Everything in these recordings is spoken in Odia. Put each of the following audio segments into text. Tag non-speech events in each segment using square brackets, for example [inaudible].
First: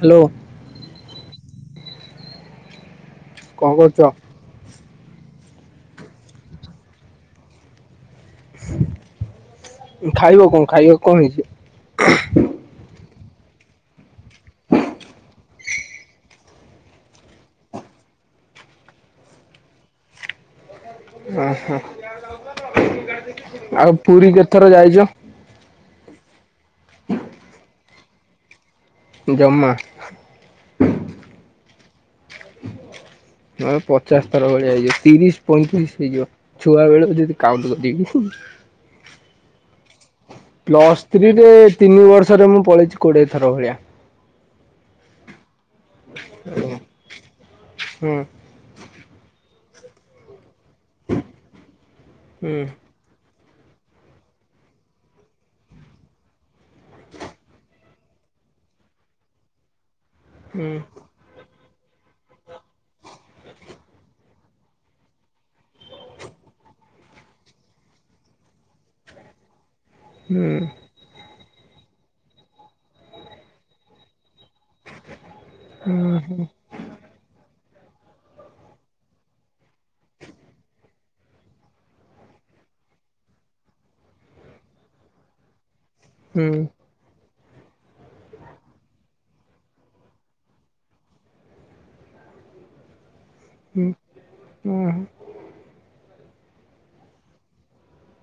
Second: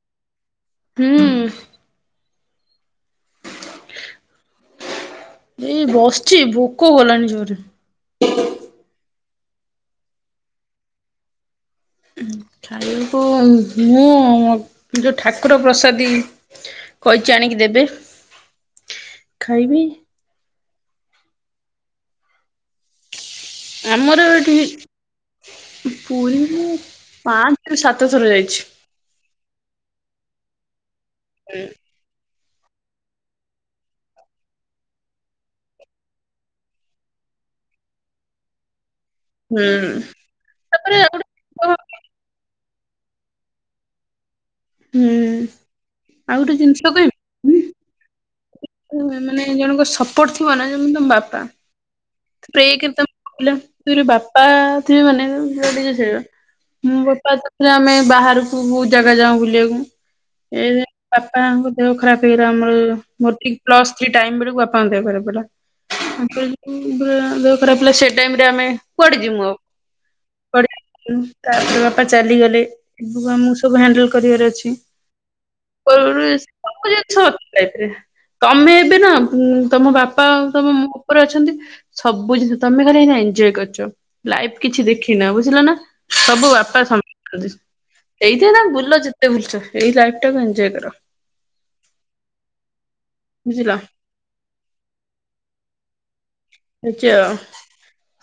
ହାଲୋ। ହୁଁ। କଣ କରୁଚ? ଏଇ ବସ୍ଚି ଭୋକ କଲାଣି ଜୋରେ। ଖାଇବ କଣ, ଖାଇବାକୁ କଣ ହେଇଚି? ଖାଇବ ମୁଁ ଯୋଉ ଠାକୁର ପ୍ରସାଦୀ କହିଚି ଆଣିକି ଦେବେ, ଖାଇବି। ଅହ ଆଉ ଆମର ପୁରୀ ଏଠି କେତେଥର ଯାଇଚ? ପୁରୀ ମୁଁ ପାଞ୍ଚ ରୁ ସାତଥର ଯାଇଚି। ଜମା? [unintelligible] ଆମେ ପଚାଶ ଥର ଭଳିଆ ହେଇଯିବ ତିରିଶ ପଇଁତିରିଶ ହେଇଯିବ। ଛୁଆ ବେଳୁ ଯଦି କାଉଣ୍ଟ କରିବି ହୁଁ। ହୁଁ। ତାପରେ ପ୍ଲସ୍ ଆଉ ଥ୍ରୀରେ ଗୋଟେ ତିନି ବର୍ଷରେ ମୁଁ ପଳେଇଚି କୋଡିଏ ଥର ଭଳିଆ। ହୁଁ, ଆଉ ଗୋଟେ ହୁଁ ଜିନିଷ କହିବି। ହୁଁ। ଉଁ ମାନେ ଜଣଙ୍କ ସପୋର୍ଟ ଥିବ ନା ଯେମତି ତମ ବାପା। ହୁଁ ପ୍ରେ [unintelligible] ବାପା ଥିବେ ମାନେ ତମେ ଯୁଆଡେ ଯିବ ସିଆଡେ ଯିବ। ମୋ ବାପା ସାଥିରେ ଆମେ ବାହାରୁକୁ ବହୁତ୍ ଜାଗା ଯାଉ ବୁଲିଆକୁ। ଏ ହୁଁ ବାପାଙ୍କ ଦେହ ଖରାପ୍ ହେଇଗଲା ଆମର ମୋର ଠିକ୍ ପ୍ଲସ୍ ଥ୍ରୀ ଟାଇମ୍ ବେଳୁକୁ ବାପା ତାଙ୍କ ଦେହ ଖରାପ୍ ହେଲା, ତାଙ୍କର ଯୋଉ [unintelligible] ଦେହ ଖରାପ୍ ହେଲା ସେ ଟାଇମ୍ ରେ ଆମେ କୁଆଡେ ଯିମୁ ଆଉ। ହୁଁ। ଉଁ ତାପରେ ବାପା ଚାଲିଗଲେ, ଏବୁକୁ ଆମୁକୁ ସବୁ ହ୍ୟାଣ୍ଡେଲ୍ କରିବାର ଅଛି। ଉଁ [unintelligible] ସବୁ ଜିନିଷ ଅଛି ଲାଇଫ୍ ରେ। ତମେ ଏବେ ନା ଉଁ ତମ ବାପା ଆଉ ତମ [unintelligible] ଓପରେ ଅଛନ୍ତି। ସବୁ ଜିନିଷ ତମେ ଖାଲି ଏଇନା ଏନଜଏ କରୁଚ ଲାଇଫ କିଛି ଦେଖିନ ବୁଝିଲ ନା। ସବୁ ହୁଁ ବାପା ସମା ଏଇଥିରେ ତମେ ବୁଲ ଯେତେ ବୁଲୁଚ ଏଇ ଲାଇଫ ଟାକୁ ଏଞ୍ଜଏ କର। ବୁଝିଲ। ହୁଁ ଉଁ ହୁଁ। ଯାଉଚି ଆ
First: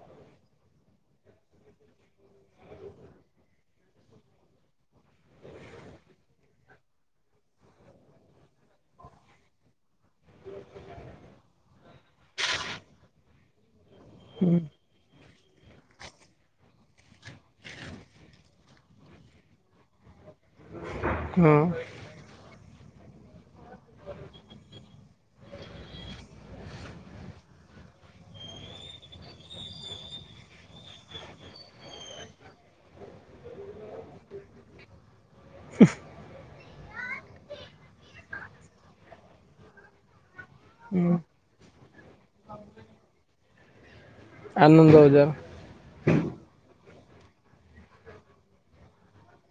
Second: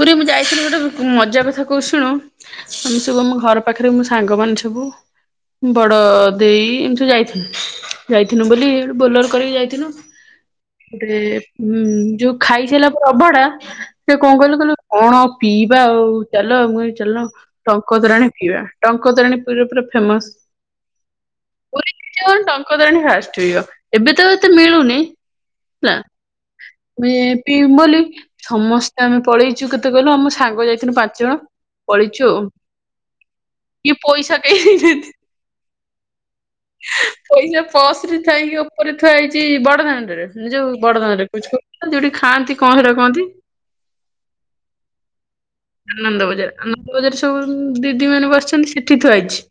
ପୁରୀ ମୁଁ ଯାଇଥିଲି ଗୋଟେ ମଜା କଥା କହୁ ଶୁଣ। ଆମେ ସବୁ ଆମ ଘର ପାଖେରେ ମୋ ସାଙ୍ଗମାନେସବୁ ବଡ ଦେଇ ଏମିତି ସ ଯାଇଥି ଯାଇଥିନୁ ବୋଲି ବୋଲର କରିକି ଯାଇଥିନୁ। ଟିକେ ଉଁ ଯୋଉ ଖାଇସାରିଲା ଅଭଡ଼ା ସେ କଣ କହିଲୁ କହିଲୁ କଣ ପିଇବା ଆଉ ଚାଲ ମୁଁ ଚାଲ ଟଙ୍କତୋରାଣି ପିଇବା, ଟଙ୍କତୋରାଣୀ ପୁରୀରେ ପୁରା ଫେମସ। [inaudible] ହୁଁ। ପୁରୀ ଟଙ୍କ ତୋରାଣି ଫାଷ୍ଟ ପିଇବ ଏବେ ତ ଏତେ ମିଳୁନି ହେଲା। ମେ ପିମ୍ ବୋଲି ସମସ୍ତେ ଆମେ ପଳେଇଛୁ କେତେ କହିଲ ଆମ ସାଙ୍ଗ ଯାଇଥିନୁ ପାଞ୍ଚ ଜଣ ପଳେଇଚୁ ଆଉ ଇଏ ପଇସା ଦେଇ ଦେଇ [unintelligible] [unintelligible] ପଇସା ପସ ରେ ଥାଇକି ଓପରେ ଥୁଆ ହେଇଛି ବଡଦାଣ୍ଡରେ ଯୋଉ ହୁଁ ବଡଦାଣ୍ଡରେ କ ଯୋଉଠି ଖାଆନ୍ତି କଁ ହେଟା କୁ କହନ୍ତି? ଆନନ୍ଦବଜାର। ଆନନ୍ଦ ବଜାର ଆନନ୍ଦ ବଜାର ସବୁ ଦିଦି ମାନେ ବସିଛନ୍ତି ସେଠି ଥୁଆଇଛି।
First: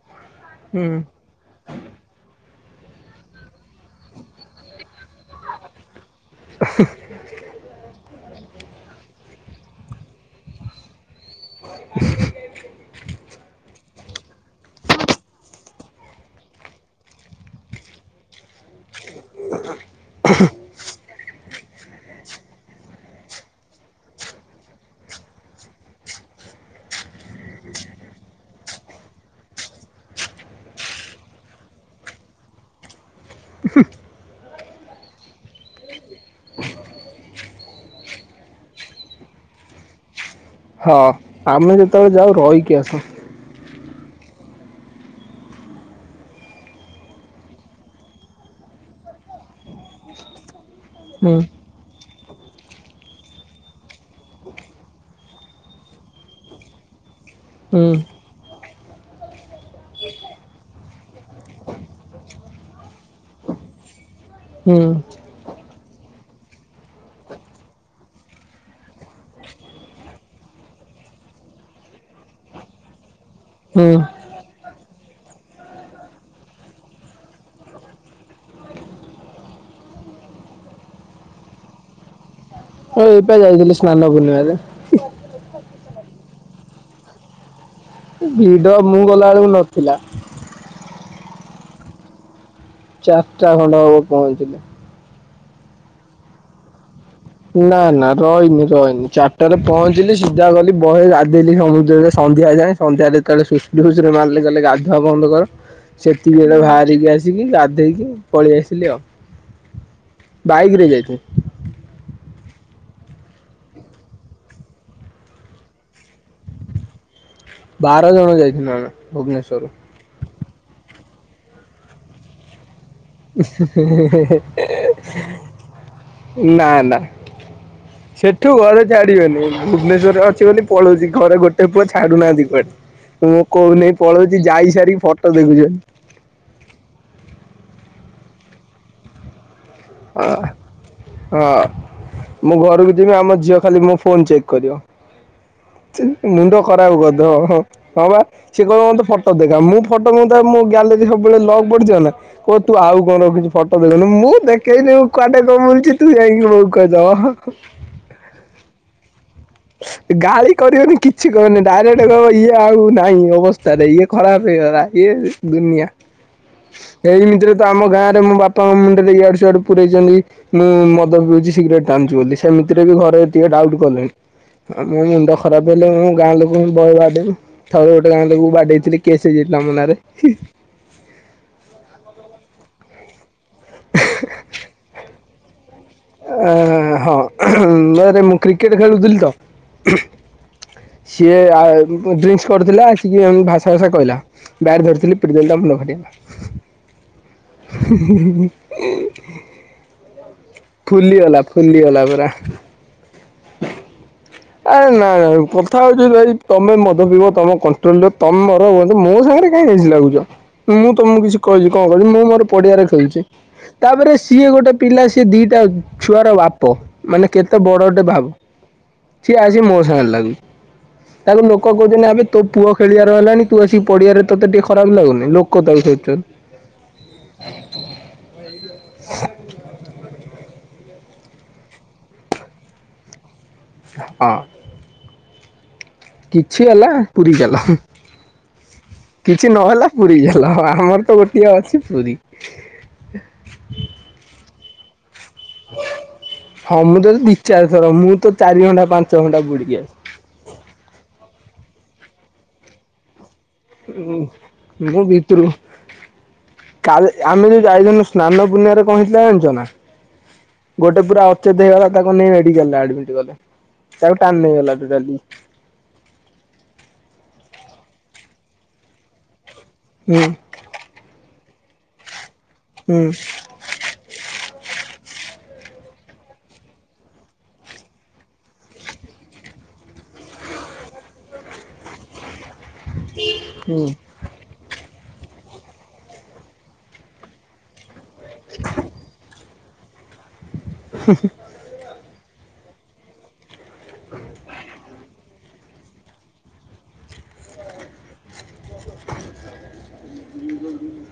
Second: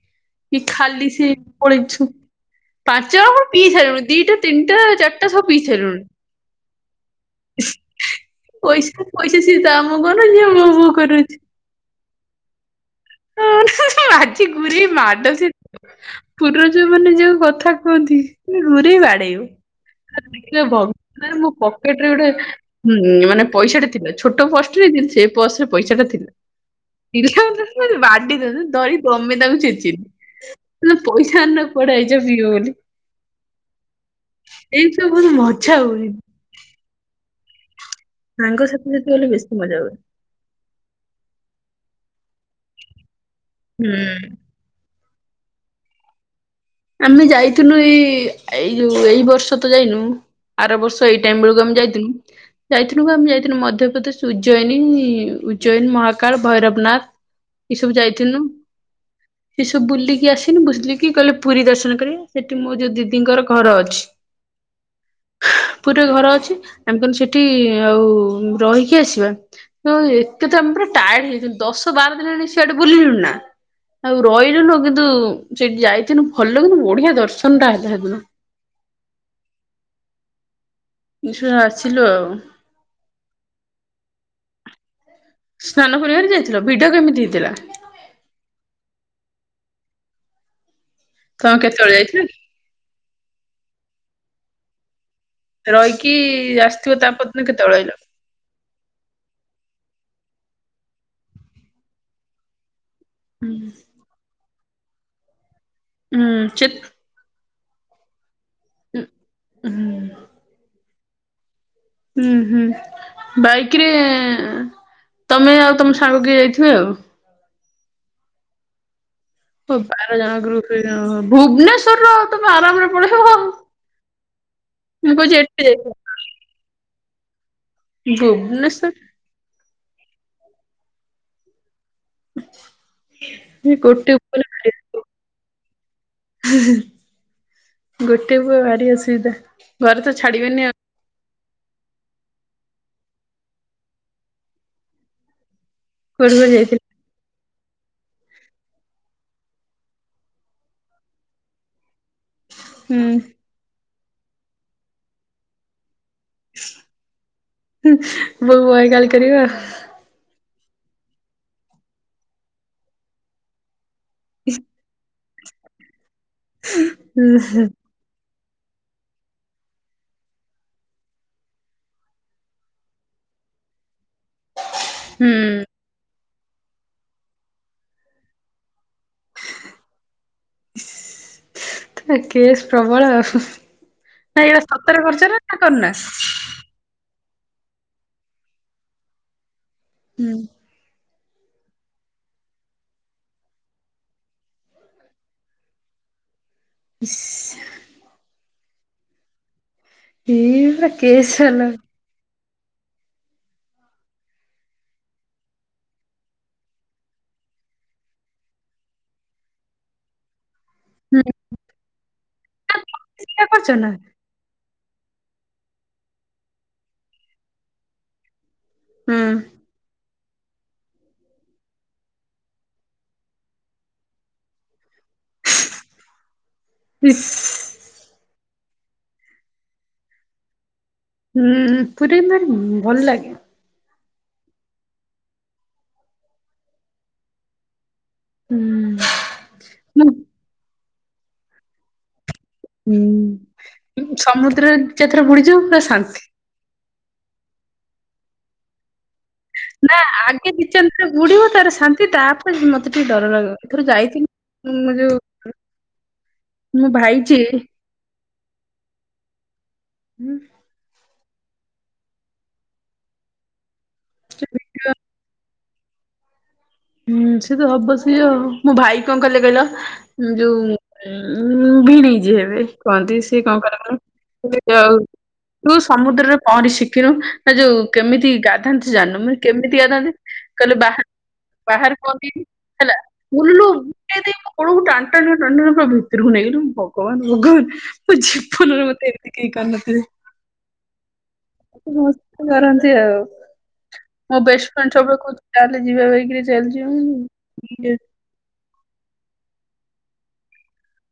କି ହୁଁ ଖାଲି ସେ ପଳେଇଛୁ ପାଞ୍ଚ ଆଣ ପିଇ ସାଇଲୁଣି ଦିଟା ତିନିଟା ଚାରିଟା ସବୁ ପିଇ ସାଇଲୁଣି। ପଇସା ପଇସା ସେ ତା ମୁଁହ କୁ ଅନା ସେ ମୋ ମୁଁହ କରୁଛି। [unintelligible] [unintelligible] ଆଜି ଗୁରେଇ ମାଡ଼ ସେ ପୁରିରେ ଯୋଉ ମାନେ ଯୋଉ କଥା କୁହନ୍ତି ଘୁରେଇ ବାଡେଇବୁ। ଦେଖ ଭଗବାନରେ ମୁଁ [unintelligible] ପକେଟ ରେ ଗୋଟେ ହଁ ମାନେ ପଇସାଟା ଥିଲା ଛୋଟ ପସରେ ସେ ପସ ରେ ପଇସାଟା ଥିଲା। ଇଚ୍ଛା ହୋଉଥିଲା ବାଡି ଦିଅନ୍ତୁ ଧରି ତମେ ତାଙ୍କୁ ଛେଚିଲି। ହେ ପଇସା ଆଣିନ କୁଆଡେ ଆଇଚ ପିଅ ବୋଲି। ଏଇସବୁ ବହୁତ ମଜା ହୁଏ। ସାଙ୍ଗ ସାଥି ସହିତ ଗଲେ ବେଶୀ ମଜା ହୁଏ। ହ ଆମେ ଯେତେବେଳେ ଯାଉ ରହିକି ଆସୁ। ହୁଁ। ଆମେ ଯାଇଥିନୁ ଏଇ ଏଇ ଯୋଉ ଏଇ ବର୍ଷ ତ ଯାଇନୁ ଆର ବର୍ଷ ଏଇ ହୁଁ ଟାଇମ୍ ବେଳୁକୁ ଆମେ ଯାଇଥିଲୁ। ଯାଇଥିନୁ ପା ଆମେ ଯାଇଥିନୁ ମଧ୍ୟପ୍ରଦେଶ ଉଜ୍ଜୈନୀ ଉଜ୍ଜୈନ ମହାକାଳ ଭୈରବନାଥ। ଏ ହୁଁ ସବୁ ଯାଇଥିନୁ ଏ ସବୁ ବୁଲିକି ଆସିନୁ ବୁଲିକି କହିଲେ ପୁରୀ ଦର୍ଶନ କରିବେ, ସେଠି ମୋ ଯୋଉ ଦିଦିଙ୍କର ଘର ଅଛି। ହୁଁ। ପୁରିରେ ଘର ଅଛି ଆମେ କହିନୁ ସେଠି ଆଉ ରହିକି ଆସିବା। ହ ଏତେ ତାପରେ ଟାୟାର୍ଡ ହେଇଯଛନ୍ତି ଦଶ ବାର ଦିନ ହେଣି ସିଆଡେ ବୁଲିଲୁଣି ନା। ହଁ। ତୁ ରହିଲୁନୁ କିନ୍ତୁ ସେଠି ଯାଇଥିନୁ ଭଲ କିନ୍ତୁ ବଢିଆ ଦର୍ଶନ ଟା ହେଦିନ। ଛୁଆ ଆସିଲୁ ଆଉ। ହଁ ଏଇପା ଯାଇଥିଲି ସ୍ନାନ ପୂର୍ଣ୍ଣିିମାରେ। ସ୍ନାନ ପୂର୍ଣ୍ଣିମାରେ ଯାଇଥିଲ ଭିଡ କେମିତି ହେଇଥିଲା? ଭିଡ ମୁଁ ଗଲା ବେଳକୁ ନଥିଲା। ତମେ କେତେବେଳେ ଯାଇଥିଲ କି? ଚାର୍ ଟା ଖଣ୍ଡେ ହବ ପହଞ୍ଚିଲି। ରଇକି ଆସିଥିବ ତାପ ନା ନା। ରହିନି ରହିନି ଚାରିଟାରେ ପହଞ୍ଚିଲି ସିଧା ଗଲି ବହେ ଗାଧେଇଲି ସମୁଦ୍ରରେ ସନ୍ଧ୍ୟା ଯାଏଁ। ସନ୍ଧ୍ୟା ଯେତେବେଳେ ହୁଁ ସୁୁସୁରି ଫୁସୁରୀ ମାରିଲେ କହିଲେ ଗାଧୁଆ ବନ୍ଦ କର ହୁଁ ସେତିକି ବଳେ ସେ ବାହାରିକି ଆସି କି ଗାଧେଇକି ପଳେଇ ଆସିି ଉଁ ହୁଁ। ବାଇକ୍ ରେ ଯାଇଥିଲୁ। ହୁଁ ହୁଁ ବାଇକ୍ ରେ ତମେ ଆଉ ତମ ସାଙ୍ଗ କି ଯାଇଥିବେ ଆଉ। ବାର ଜଣ ଯାଇଥିଲୁ ଆମେ ଭୁବନେଶ୍ଵର। ଓ ବାର ଜଣ ଗ୍ରୁପ ଟେ ଯାଣ ଭୁବନେଶ୍ଵର ତମେ ଆରାମରେ ପଳେଇବ ଆଉ। ହ ମୁଁ କହୁଛି ଏଠି ଯାଇଥିବ ନା ନା ସେଠୁ ଘରେ ଭୁବନେଶ୍ୱର ଛା ଡି ବେନି ଭୁବନେଶ୍ୱଵରରେ ଅଛି ବୋଲି ପଳଉଚି ଘରେ ଗୋଟେ ଏ ପୁଅ ଛାଡୁନାହାନ୍ତି କୁଆଡେ ମୁଁ କହୁନି ଗୋଟେ ପଳଉଚି ପୁଅ ଭାରି ଯାଇ ସାରିକି ଫଟୋ ଦେଖୁଚନ୍ତି। ଗୋଟେ ପୁଅ ଭାରି ଅସୁବିଧା ଘରେ ତ ହଁ ଛାଡିବେନି ଆଉ। ହଁ ମୁଁ ଘରକୁ ଯିବି ଆମ ଝିଅ ଖାଲି ମୋ ଫୋନ ଚେକ୍ କରିବ। ଚି କୁଆଡେ କୁଆଡେ ମୁଣ୍ଡ ଯାଇଥିଲେ ଖରାପ କରିଦବ। ହଁ ବା ସିଏ କହିବ ମତେ ଫଟୋ ଦେଖା ମୁଁ ଫଟୋ ମୁଁ ତା ଗ୍ୟାଲେରୀ ସବୁବେଳେ ଲକ୍ ପଡିିଥିବ ନା କୁହ ତୁ ଆଉ କଣ ହୁଁ ରଖୁଚି ଫଟୋ ଦେଖଉନୁ ମୁଁ ଦେଖେଇନି କୁଆଡେ କଣ ବୁଲୁଚି ତୁ ସେଇ ବଉ କୁ କହିଦବ। ବୋଉ ବହେ ଗାଳି କରିବେ ଆଉ। ଗାଳି କରିବନି କିଛି କରନି ଡାଇରେକ୍ଟ କହିବ ଇଏ ଆଉ ନାହି ଅବସ୍ଥାରେ ଇଏ ଖରାପ ହେଇଗଲା ଇଏ ଦୁନିଆ ହୁଁ ଏଇମିତରେ ତ ଆମ ଗାଁ ରେ ମୋ ବାପା ପାଙ୍କ ମୁଣ୍ଡରେ ଇଆଡୁ ଶିଆଡୁ ପୁରେଇଚନ୍ତି ମୁଁ ମଦ ପିଉଚି ସିଗରେଟ ଟାଣୁଚି ବୋଲି ସେମିତିରେ ବି ଘରେ ଟିକେ ଡାଉଟ୍ କଲେଣି। ଆ ମୋ ହୁଁ ମୁଣ୍ଡ ଖରାପ ହେଲେ ମୁଁ ଗାଁ ଲୋକ ମୁଁ ବହେ ବାଦେଇବି ଥରେ ଗୋଟେ ଗାଁ ଲୋକ କୁ ବାଡେଇଥିଲି କେସ୍ ହେଇଯାଇଥିଲା ମୋ ନାଁ ରେ ତା କେସ୍ ପ୍ରବଳ ଆଉ ନା ଏଇଟା ସତରେ ଖରଚନା? ନା କରନା ହଁ ନରେ ମୁଁ କ୍ରିକେଟ୍ ଖେଳୁଥିଲି ତ ହୁଁ ସିଏ ଆ ଡିଙ୍କସ୍ କରୁଥିଲା ଆସିକି ଏମିତି ଭାଷା ଫାଷା କହିଲା ବ୍ୟାଟ୍ ଧରିଥିଲି ପିଟି ଦେଲି ତା ମୁଣ୍ଡ ଫାଟିଗଲା। ଇସ୍ ହ ଏଇ ପୁରା କେସ୍ ଫୁଲିଗଲା ହେଲା ଫୁଲିଗଲା ପୁରା। ହ ଆରେ ନାଇ କଥା ହଉଚି ଭାଇ ତମେ ମଦ ପିଇବ ତମେ କଣ୍ଟ୍ରୋଲ ତମେ ମର ହୁଅ ମୋ ସାଙ୍ଗରେ କାଇଁ ଏମିତି ଲାଗୁଚ? ମୁଁ ତମକୁ ହୁଁ କିଛି କହିଚି, କଣ କହିଚି, ମୁଁ ମୋର ପଡିଆରେ ଖେଳୁଛି, ସେଇଟା କରିଛ ନା? ତାପରେ ସେ ସିଏ ଗୋଟେ ପିଲା, ସିଏ ଦିଟା ଛୁଆର ବାପ, ମାନେ କେତେ ବଡଟେ ଭାବ? ହୁଁ ସିଏ ଆସିକି ମୋ ସାଙ୍ଗରେ ଲାଗୁ ତାକୁ ଲୋକ କହୁଚନ୍ତି ଆବେ, ତୋ ପୁଅ ଖେଳିବାର ହେଲାଣି, ତୁ ଆସିକି ପଡିିଆରେ, ତତେ ଟିକେ ଖରାପ ଲାଗୁନି? ଲୋକ ତାକୁ ଶୋଦୁଚନ୍ତି। ହୁଁ। ହୁଁ, ପୁରୀ ମାନେ ଭଲ ଲାଗେ। ହଁ। କିଛି ହେଲା, ପୁରୀ ଗଲ। ହୁଁ କିଛି ନହେଲା ପୁରୀ ହେଲା, ଆମର ତ ଗୋଟିଏ ଅଛି ପୁରୀ। ହୁଁ, ସମୁଦ୍ରରେ ଦି ଚାରିଥର ବୁଡିଯିବୁ ପୁରା ଶାନ୍ତି। ସମୁଦ୍ର ରେ ଦିଇ ଚାରଥର, ମୁଁ ତ ଚାରି ଘଣ୍ଟା ପାଞ୍ଚ ଘଣ୍ଟା ବୁଡ଼ିଯାଏ। ନା ଆଗେ ଦି ଚାରିଥର ବୁଡିବ, ତାର ଶାନ୍ତି, ତାପରେ ମତେ ଟିକେ ଡର ରହିବ। ହୁଁ, ମୁ ଭିତରୁକୁ ମୋ କାଲି, ଭାଇ ଆମେ ଯିଏ ଯୋଉ ଯାଇଥିଲୁ ସ୍ନାନ ପୁଣ୍ଣିମାରେ, କଣ ହେଇଥିଲା ଜାଣିଛ ନା? ଗୋଟେ ପୁରା ଅଚେତ ହେଇଗଲା, ତାକୁ ନେଇ ମେଡିକାଲରେ ଆଡମିଟ କଲେ, ତାକୁ ଟାଣି ନେଇଗଲା ଟୋଟାଲି। ହୁଁ, ସେ ତ ହବ ସେଇଆ ଆଉ, ମୋ ଭାଇ କଣ କଲେ କହିଲ? ହୁଁ ଯୋଉ ଉ, ଭିଣେଇ ଯିଏ ହେବେ ହୁଁ କୁହନ୍ତି, ସିଏ କଣ କଲେ କହିଲ? କହିଲେ ଆଉ ତୁ ସମୁଦ୍ରରେ ପହଁରି ଶିଖିନୁ, ନା ଯୋଉ କେମିତି ଗାଧାନ୍ତି ତୁ ଜାଣିନୁ, ମୁଁ କହିଲି କେମିତି ଗାଧାନ୍ତି କହିଲେ ବା, ବାହାର କନ୍ତିି ହେଲା ନାଇଁ ହୁଁ ନାଇଁ ମୁଁ କୂଳକୁ ଟାଣି ଟାଣି, ଟାଣି ଟାଣି ପୁରା ଭିତରକୁ ନେଇଗଲି, ମୁଁ କହିଲି ଭଗବାନ, ଭଗବାନ। ମୋ ଜୀବନରେ ମତେ ଏମିତି କେହି କରିନଥିବେ। ହୁଁ ହୁଁ। ସେ ମୋ ସହିତ କରନ୍ତି ଆଉ, ମୋ ବେଷ୍ଟ ଫ୍ରେଣ୍ଡ ସବୁବେଳେ କହୁ ଚାଲ ଯିବା ବାଇକି ରେ ଚାଲ ଯିବା, ମୁଁ ବୁଲି [unintelligible]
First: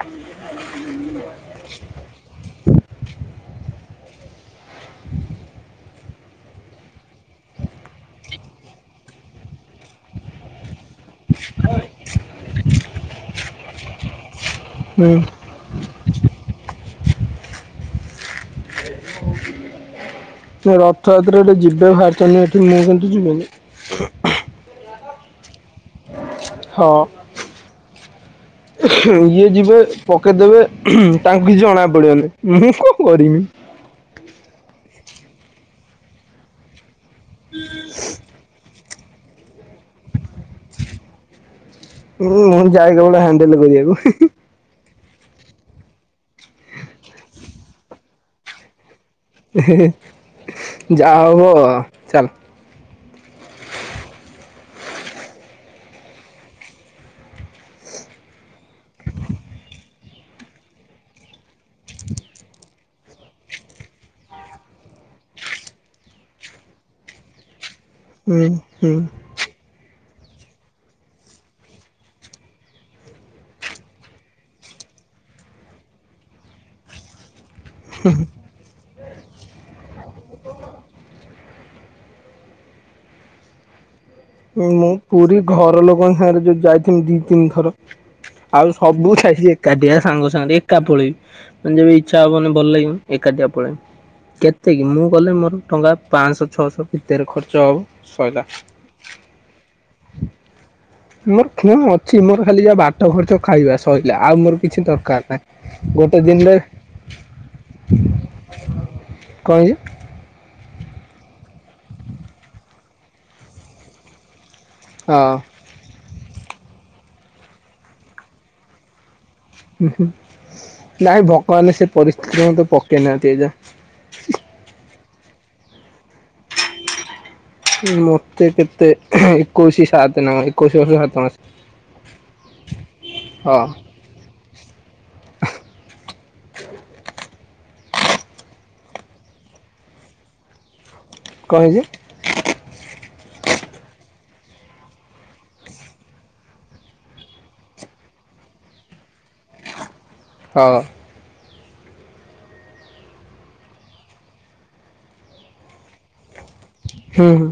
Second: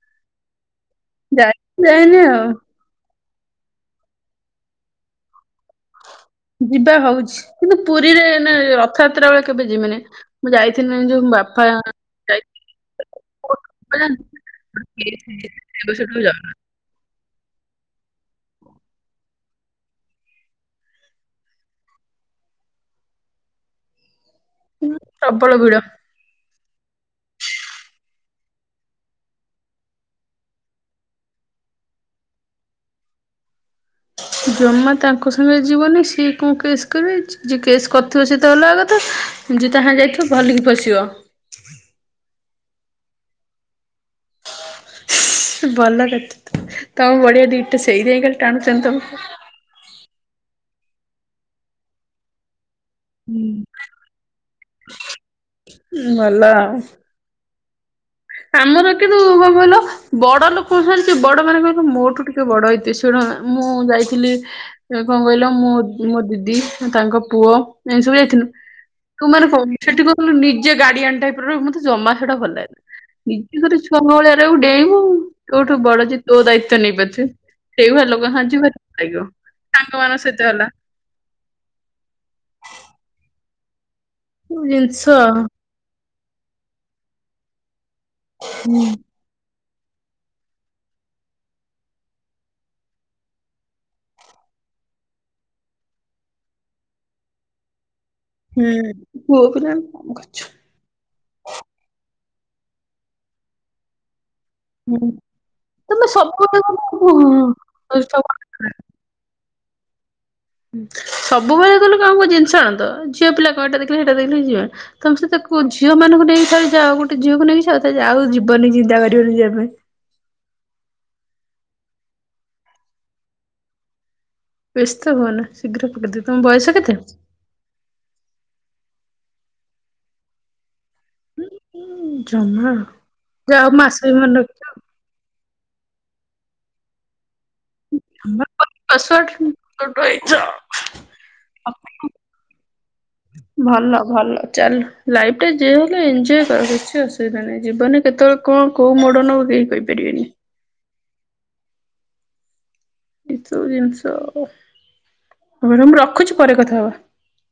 ଯାଇଚି ଯାଇନି ଆଉ। [unintelligible] ଯିବା ହଉଛି, କିନ୍ତୁ ପୁରୀରେ ଏଇନେ ରଥଯାତ୍ରା ବେଳେ କେବେ ଯିମିନି। ମୁଁ ଯାଇଥିଲି ନା ଯୋଉ, ବାପା ଯାଇ [unintelligible] [unintelligible] କିଏ ରଥଯାତ୍ରାରେ ଯିବେ ବାହାରିଛନ୍ତି ଏଠି, ମୁଁ କିନ୍ତୁ ଯିବିନି। ହୁଁ, ପ୍ରବଳ ଭିଡ। ହଁ। ଇଏ ଯିବେ, ପକେଇଦେବେ, ତାଙ୍କୁ କିଛି ଜଣା ପଡିବନି, ମୁଁ କଣ କରମି? ଜମା ତାଙ୍କ ସାଙ୍ଗରେ ଯିବନି, ସିଏ କଣ କେସ୍ କରିବେ, ଯିଏ କେସ୍ କରିଥିବ ସେ ତ ଅଲଗା କଥା, ଯିଏ ତା ସାଙ୍ଗରେ ଯାଇଥିବ, ଭଲିକି ଫସିବ। ହୁଁ, ମୁଁ ଯାଏ କେବଳ ହାଣ୍ଡେଲ କରିବାକୁ। ହିଁ ହିଁ। ଭଲ ଦେ, ତମେ ବଳିିଆ ଦିଟା ସେଇ ଦେଇ ଖାଲି ଟାଣୁଚନ୍ତି ତମକୁ। ହେ ହେ ହେ ଯା ହୁଅ ଚାଲ। ହୁଁ, ଭଲ ଆଉ। ଆମର କିନ୍ତୁ କଣ କହିଲ ବଡ ଲୋକଙ୍କ ସାଙ୍ଗରେ କିଏ, ବଡ ମାନେ କଣ କହିଲ ମୋଠୁ ଟିକେ ବଡ ହେଇଥିବେ, ଶୁଣ ମୁଁ ଯାଇଥିଲି କଣ କହିଲ, ମୋ, ମୋ ଦିଦି, ତାଙ୍କ ପୁଅ, ଏମିତି ସବୁ ହୁଁ ଯାଇଥିଲୁ। ହୁଁ ତୁ ମାନେ କ ସେଠି କଣ କହିଲୁ, ନିଜେ ଗାଡିଆନ ଟାଇପର, ମତେ ଜମା ସେଟା ଭଲ ଲାଗିଲାନି। ନିଜେ ଘର ଛୁଆଙ୍କ ଭଳିଆ ଆରେ ଡେଇଁବୁ କୋଉଠୁ ବଡ ଯିଏ ତୋ ଦାୟିତ୍ଵ ନେଇ ପାରୁଥେ ସେଇ ଭଳି ଲୋକ [unintelligible] ଭଲ ଲାଗିବ ସାଙ୍ଗ ମାନଙ୍କ ସହିତ ହେଲା। ସବୁ ମୁଁ ଜିନିଷ ପୁରୀ ଘର ଲୋକଙ୍କ ସାଙ୍ଗେରେ ଯୋଉ ଯାଇଥିନି ଦି ତିନି ଥର। ଆଉ ସବୁ ଛାଏ ସିଏ। ଏକାଟିଆ ସାଙ୍ଗ ସାଙ୍ଗ ଏକା ପଳେଇ ମାନେ ଯେବେ ଇଚ୍ଛା ହବ ମାନେ ଭଲ ଲାଗିବ ଏକାଧିଆ ପଳେଇ କେତେକି ମୁଁ ଗଲେ ମୋର ଟଙ୍କା ପାଁସ ଛଅଶ ଭିତରେ ଖର୍ଚ୍ଚ ହବ ଶଇଲା। ହୁଁ ପୁଅକୁ [unintelligible] କରୁଛୁ। ମୋର ଖଣ ଅଛି ମୋର ଖାଲି ଯାହା ବାଟ ଖର୍ଚ ଖାଇବା ସଇଲା ଆଉ ମୋର କିଛି ହୁଁ। ଦରକାର ନାହିଁ ତମେ ଗୋଟେ ସବୁ ଦିନରେ। କଣ ହେଇଜି? ସବୁବେଳେ କଲେ କଣ କଣ ଜିନିଷ ଆଣନ୍ତ ଝିଅ ପିଲା କଣ ଏଟା ଦେଖିଲେ ହେଟା ଦେଖିଲେ ଯିବା। ତମେ ସେ ହଁ ତାକୁ ଝିଅ ମାନଙ୍କୁ ନେଇକି ଖାଲି ଯାଅ ଗୋଟେ ଝିଅକୁ ନେଇକି ଯାଅ ତା ଆଉ ଯିବନି ଚିନ୍ତା କ ହୁଁ ହୁଁ ନାହିଁ ଭଗବାନେ ସେ ପରିସ୍ଥିତିରେ ମତେ ପକେଇ ନାହାନ୍ତି ଏଯା ବ୍ୟସ୍ତ ହୁଅ ନା ଶୀଘ୍ର ପକେଇଦେବେ ତମ ବୟସ କେତେ? ମତେ କେତେ ଏକୋଇଶି ସାତେ ନା ଏକୋଇଶି ବର୍ଷ ସାତ ମାସେ। ଉଁ ଜମା ହଁ ଯାଅ ମାସେ ଭଲ [unintelligible] ପାସୱାର୍ଡ କୁଆଡୁ ଆଇଚ? କଣ ହେଇଜି? ଭଲ ଭଲ ଚାଲୁ ଲାଇଫ ଟେ ଜିଏ ହେଲେ ଏନଜୟ କର କିଛି ଅସୁବିଧା ନାହିଁ ଜୀବନରେ କେତେବେଳ କଣ କୋଉ ମୋଡ଼ ନବ କେହି କହିପାରିବେନି। ହଁ। ଏ ସବୁ ଜିନିଷ ମୁଁ ରଖୁଛି ପରେ କଥା ହବା। ହୁଁ।